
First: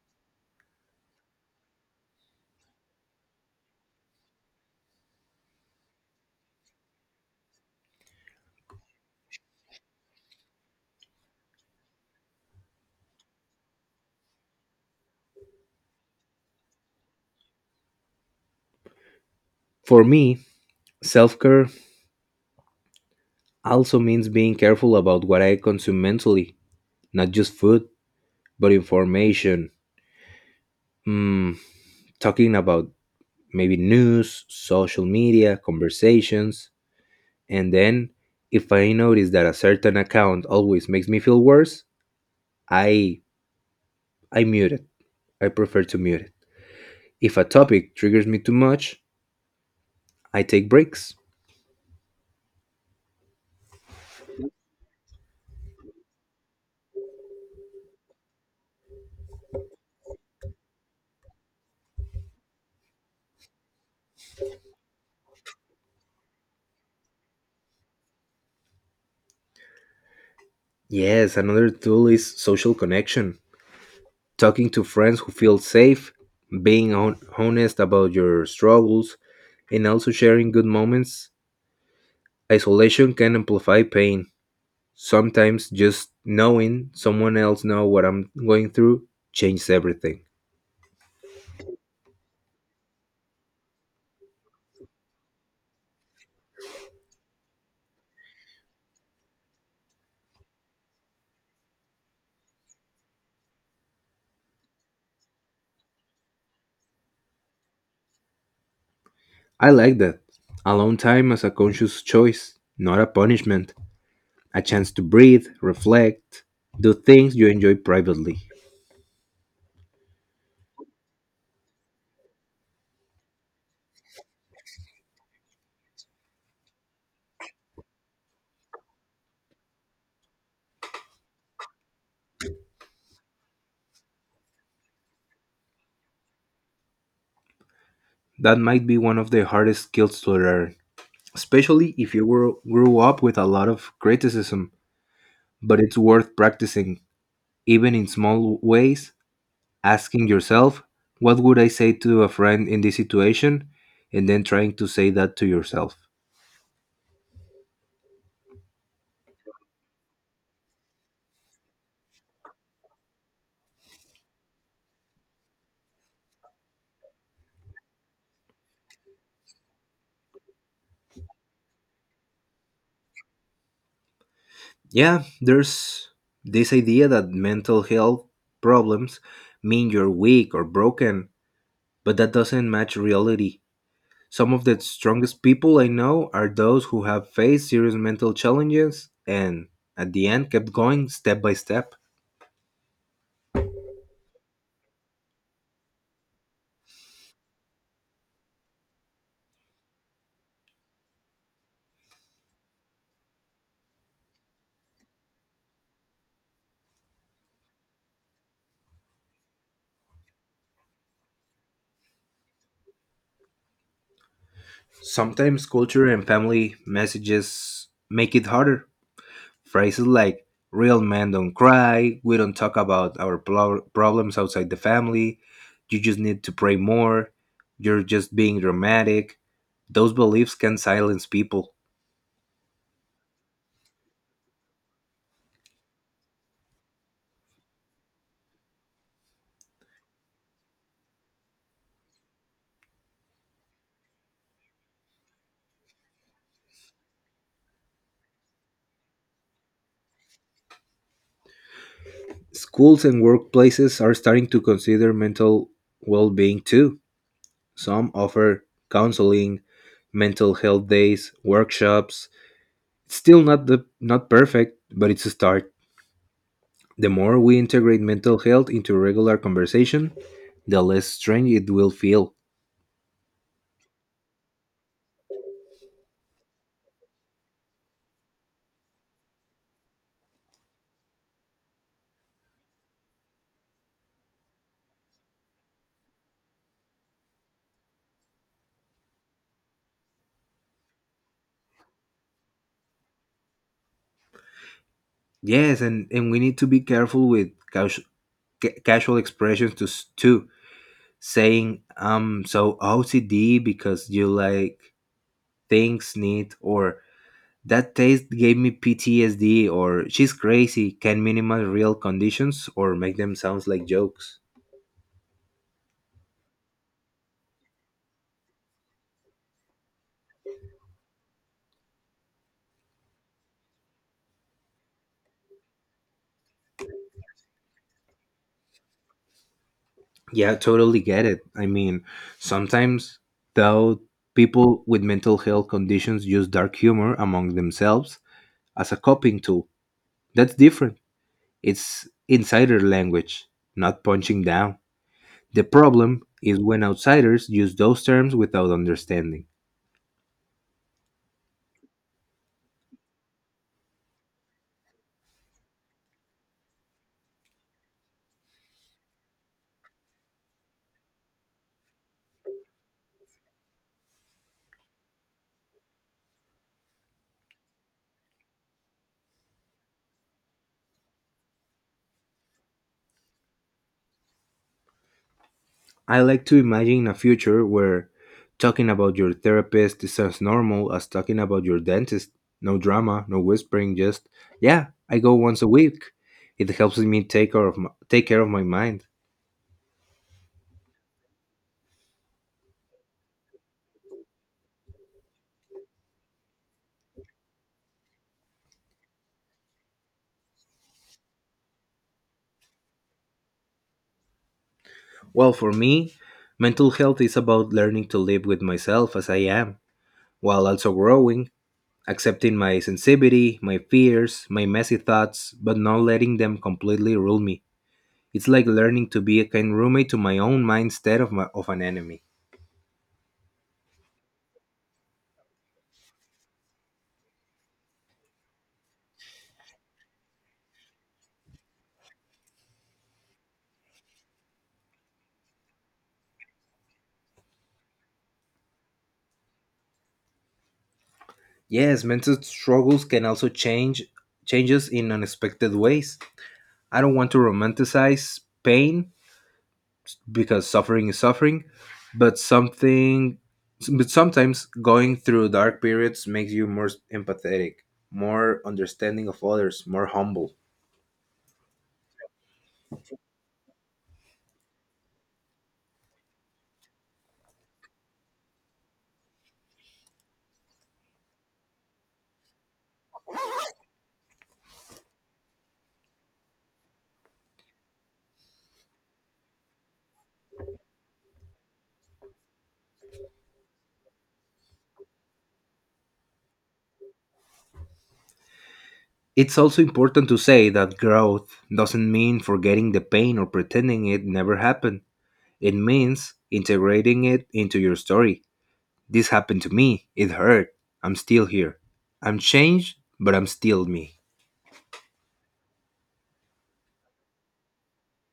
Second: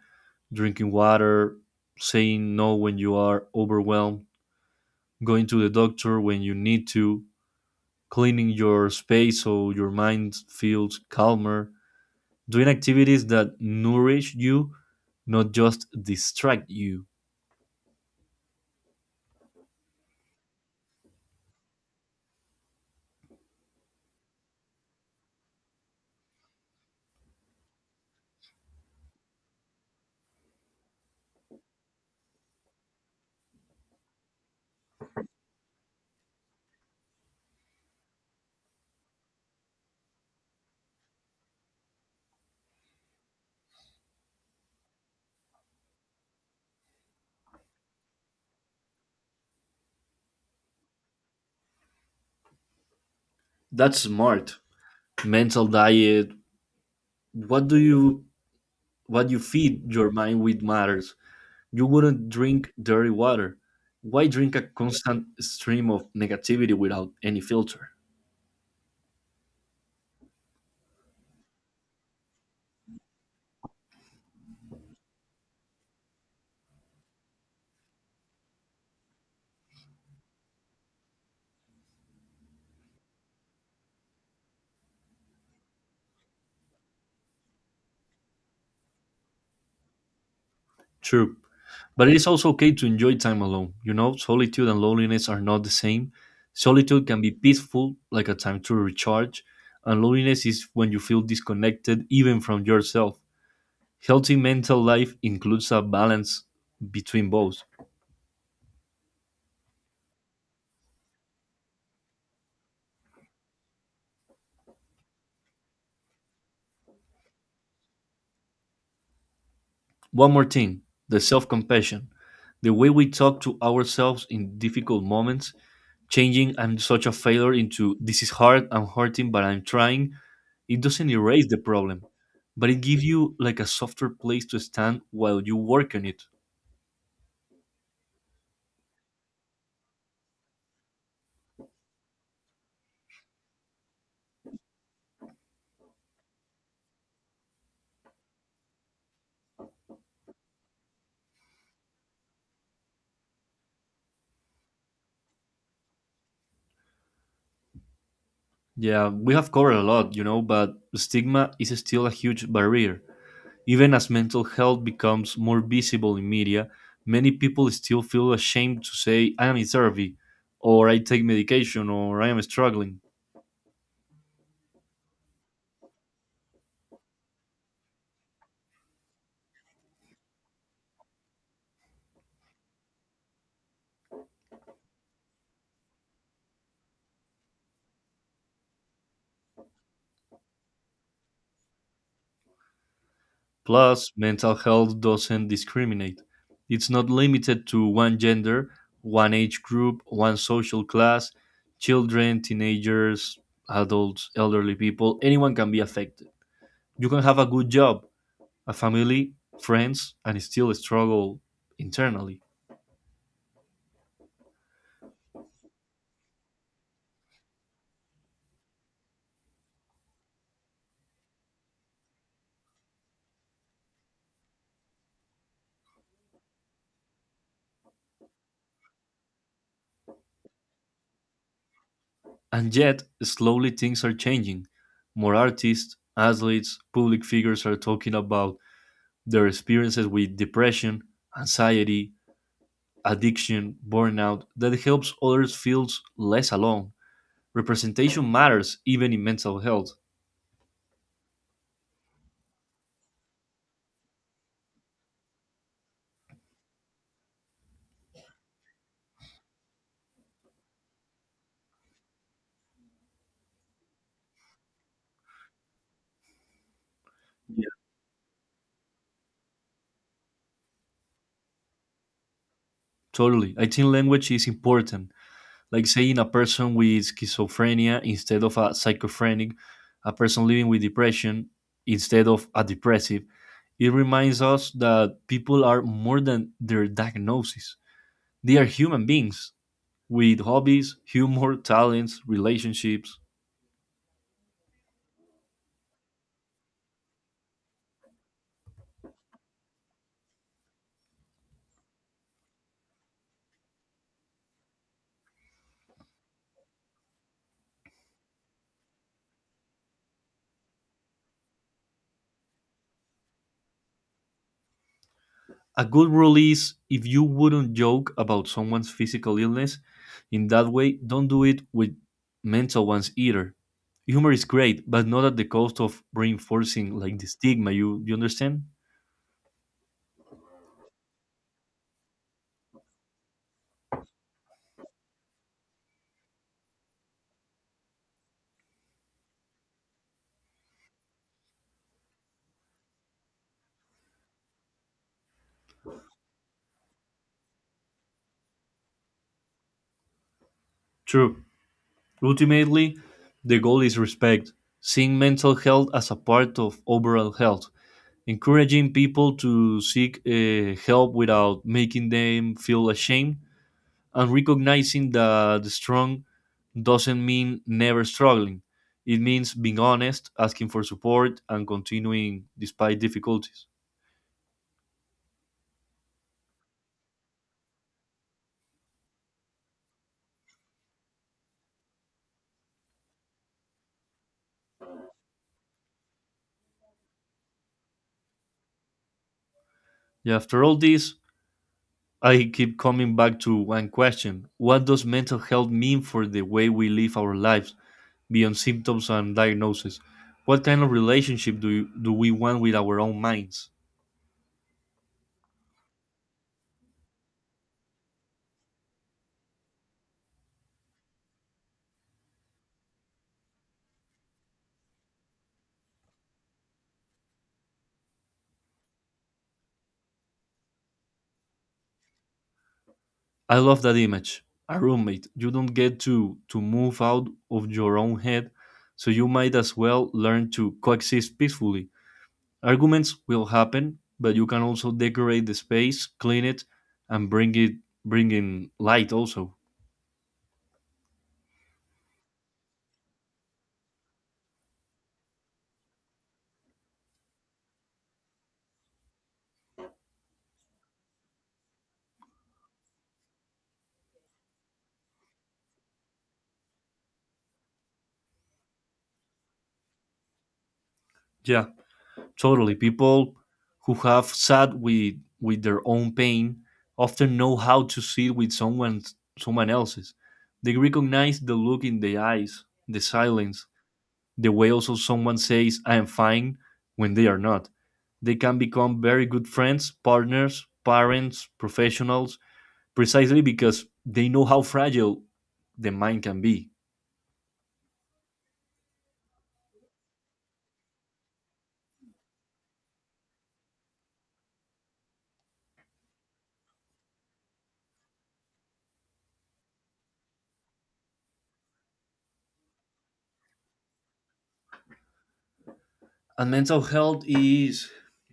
Speaker 1: drinking water, saying no when you are overwhelmed, going to the doctor when you need to, cleaning your space so your mind feels calmer, doing activities that nourish you, not just distract you.
Speaker 2: For me, self care also means being careful about what I consume mentally, not just food, but information. Mm, Talking about maybe news, social media, conversations, and then if I notice that a certain account always makes me feel worse, I I mute it. I prefer to mute it. If a topic triggers me too much, I take breaks.
Speaker 1: That's smart. Mental diet. What do you what you feed your mind with matters. You wouldn't drink dirty water. Why drink a constant stream of negativity without any filter?
Speaker 2: Yes, another tool is social connection. Talking to friends who feel safe, being honest about your struggles, and also sharing good moments. Isolation can amplify pain. Sometimes just knowing someone else know what I'm going through changes everything.
Speaker 1: True. But it is also okay to enjoy time alone. You know, solitude and loneliness are not the same. Solitude can be peaceful, like a time to recharge, and loneliness is when you feel disconnected even from yourself. Healthy mental life includes a balance between both.
Speaker 2: I like that. Alone time as a conscious choice, not a punishment. A chance to breathe, reflect, do things you enjoy privately.
Speaker 1: One more thing, the self compassion. The way we talk to ourselves in difficult moments, changing I'm such a failure into this is hard, I'm hurting, but I'm trying. It doesn't erase the problem, but it gives you like a softer place to stand while you work on it.
Speaker 2: That might be one of the hardest skills to learn, especially if grew up with a lot of criticism, but it's worth practicing, even in small ways, asking yourself, what would I say to a friend in this situation? And then trying to say that to yourself.
Speaker 1: Yeah, we have covered a lot, you know, but stigma is still a huge barrier. Even as mental health becomes more visible in media, many people still feel ashamed to say, I am in therapy, or I take medication, or I am struggling.
Speaker 2: Yeah, there's this idea that mental health problems mean you're weak or broken, but that doesn't match reality. Some of the strongest people I know are those who have faced serious mental challenges and, at the end, kept going step by step.
Speaker 1: Plus, mental health doesn't discriminate. It's not limited to one gender, one age group, one social class. Children, teenagers, adults, elderly people, anyone can be affected. You can have a good job, a family, friends, and still struggle internally.
Speaker 2: Sometimes culture and family messages make it harder. Phrases like, real men don't cry, we don't talk about our problems outside the family, you just need to pray more, you're just being dramatic. Those beliefs can silence people.
Speaker 1: And yet, slowly things are changing. More artists, athletes, public figures are talking about their experiences with depression, anxiety, addiction, burnout that helps others feel less alone. Representation matters even in mental health.
Speaker 2: Schools and workplaces are starting to consider mental well being too. Some offer counseling, mental health days, workshops. It's still not perfect, but it's a start. The more we
Speaker 1: Yeah.
Speaker 2: integrate mental health into regular conversation, the less strange it will feel.
Speaker 1: Totally. I think language is important. Like saying a person with schizophrenia instead of a psychophrenic, a person living with depression instead of a depressive. It reminds us that people are more than their diagnosis. They are human beings with hobbies, humor, talents, relationships.
Speaker 2: Yes, and we need to be careful with casu- casual expressions to too. Saying I'm so OCD because you like things neat, or that taste gave me PTSD, or she's crazy can minimize real conditions or make them sound like jokes.
Speaker 1: A good rule is if you wouldn't joke about someone's physical illness in that way, don't do it with mental ones either. Humor is great, but not at the cost of reinforcing like the stigma, you understand?
Speaker 2: Yeah, totally get it. I mean, sometimes though people with mental health conditions use dark humor among themselves as a coping tool. That's different. It's insider language, not punching down. The problem is when outsiders use those terms without understanding.
Speaker 1: True. Ultimately, the goal is respect, seeing mental health as a part of overall health, encouraging people to seek help without making them feel ashamed, and recognizing that the strong doesn't mean never struggling. It means being honest, asking for support, and continuing despite difficulties.
Speaker 2: I like to imagine a future where talking about your therapist is as normal as talking about your dentist. No drama, no whispering, just, yeah, I go once a week. It helps me take care of my mind.
Speaker 1: Yeah, after all this, I keep coming back to one question. What does mental health mean for the way we live our lives beyond symptoms and diagnoses? What kind of relationship do we want with our own minds?
Speaker 2: Well, for me, mental health is about learning to live with myself as I am, while also growing, accepting my sensitivity, my fears, my messy thoughts, but not letting them completely rule me. It's like learning to be a kind roommate to my own mind instead of an enemy.
Speaker 1: I love that image. A roommate. You don't get to move out of your own head, so you might as well learn to coexist peacefully. Arguments will happen, but you can also decorate the space, clean it, and bring in light also.
Speaker 2: Yes, mental struggles can also changes in unexpected ways. I don't want to romanticize pain because suffering is suffering, but something but sometimes going through dark periods makes you more empathetic, more understanding of others, more humble.
Speaker 1: Yeah, totally. People who have sat with their own pain often know how to sit with someone else's. They recognize the look in the eyes, the silence, the way also someone says, I am fine, when they are not. They can become very good friends, partners, parents, professionals, precisely because they know how fragile the mind can be.
Speaker 2: It's also important to say that growth doesn't mean forgetting the pain or pretending it never happened. It means integrating it into your story. This happened to me. It hurt. I'm still here. I'm changed, but I'm still me.
Speaker 1: And mental health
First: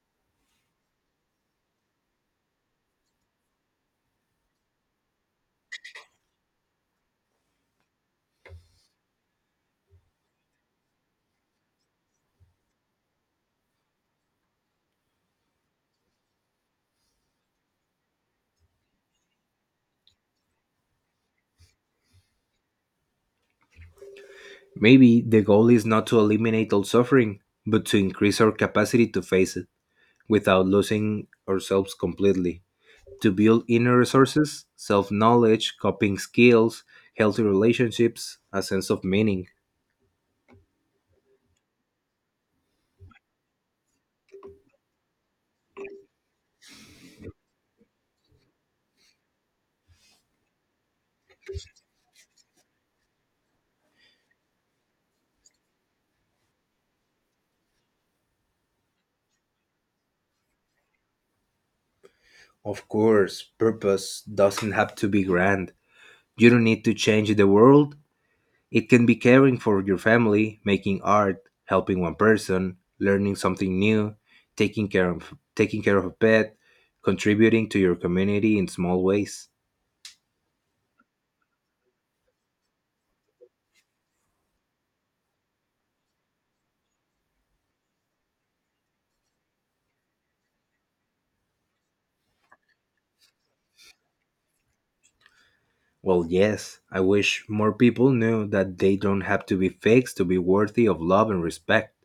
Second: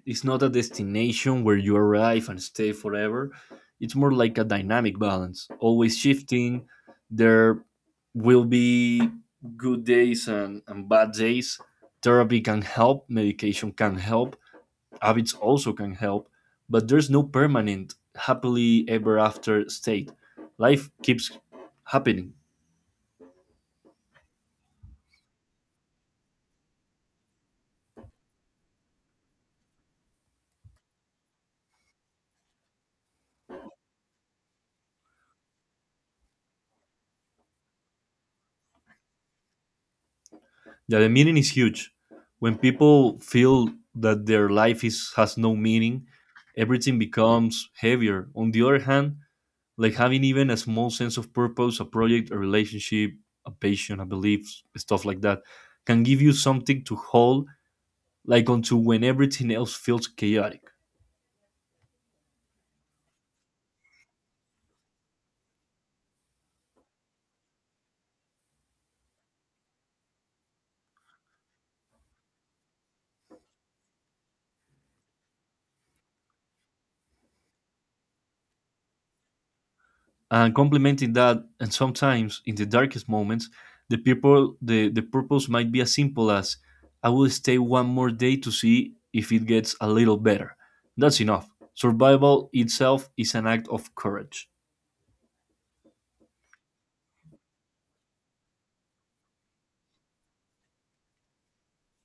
Speaker 1: is not a destination where you arrive and stay forever. It's more like a dynamic balance, always shifting. There will be good days and bad days. Therapy can help, medication can help, habits also can help, but there's no permanent happily ever after state. Life keeps happening.
Speaker 2: Maybe the goal is not to eliminate all suffering, but to increase our capacity to face it without losing ourselves completely. To build inner resources, self knowledge, coping skills, healthy relationships, a sense of meaning.
Speaker 1: Yeah, the meaning is huge. When people feel that their life is has no meaning, everything becomes heavier. On the other hand, like having even a small sense of purpose, a project, a relationship, a passion, a belief, stuff like that, can give you something to hold like onto when everything else feels chaotic.
Speaker 2: Of course, purpose doesn't have to be grand. You don't need to change the world. It can be caring for your family, making art, helping one person, learning something new, taking care of a pet, contributing to your community in small ways.
Speaker 1: And complementing that, and sometimes in the darkest moments, the purpose might be as simple as I will stay one more day to see if it gets a little better. That's enough. Survival itself is an act of courage.
Speaker 2: Well, yes, I wish more people knew that they don't have to be fixed to be worthy of love and respect.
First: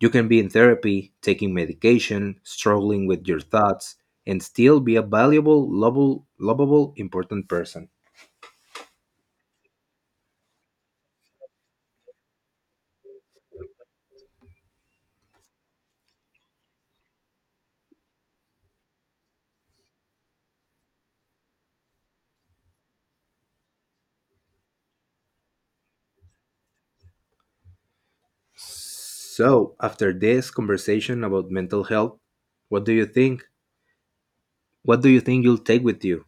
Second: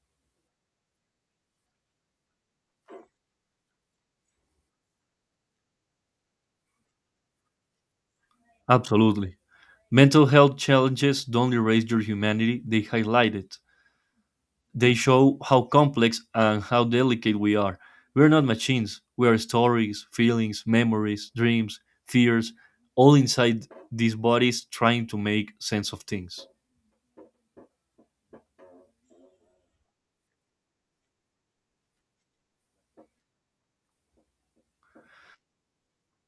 Speaker 2: You can be in therapy, taking medication, struggling with your thoughts, and still be a valuable, lovable, important person.
Speaker 1: Absolutely. Mental health challenges don't erase your humanity, they highlight it. They show how complex and how delicate we are. We're not machines. We are stories, feelings, memories, dreams, fears, all inside these bodies trying to make sense of things.
Speaker 2: So, after this conversation about mental health, what do you think? What do you think you'll take with you?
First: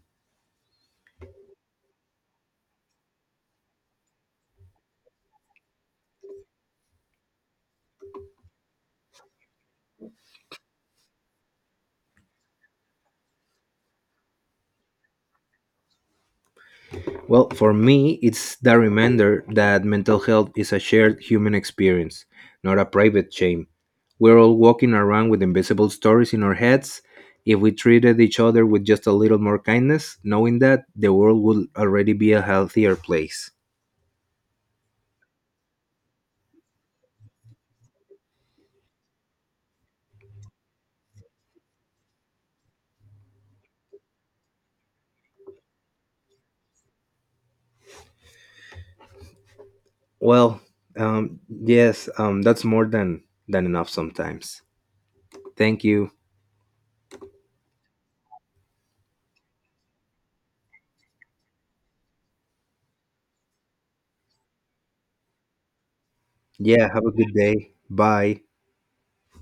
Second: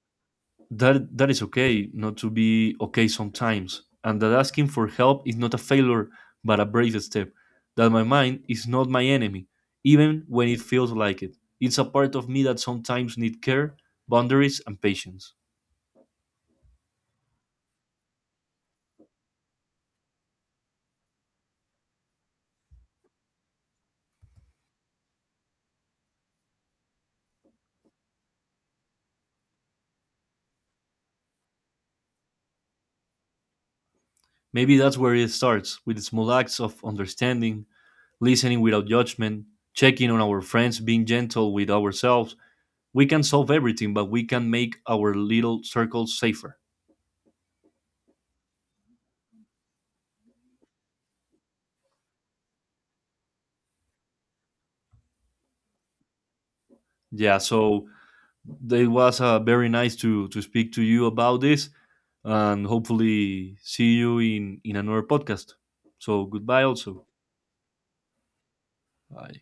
Speaker 1: That is okay not to be okay sometimes, and that asking for help is not a failure but a brave step. That my mind is not my enemy, even when it feels like it. It's a part of me that sometimes need care, boundaries and patience.
Speaker 2: Well, for me, it's the reminder that mental health is a shared human experience, not a private shame. We're all walking around with invisible stories in our heads. If we treated each other with just a little more kindness, knowing that, the world would already be a healthier place.
Speaker 1: Maybe that's where it starts, with small acts of understanding, listening without judgment, checking on our friends, being gentle with ourselves. We can solve everything, but we can make our little circles safer.
Speaker 2: Well, yes, that's more than enough sometimes. Thank you.
Speaker 1: Yeah, so it was very nice to speak to you about this and hopefully see you in another podcast. So goodbye
Speaker 2: Yeah, have
Speaker 1: also.
Speaker 2: a good day. Bye.
Speaker 1: Bye.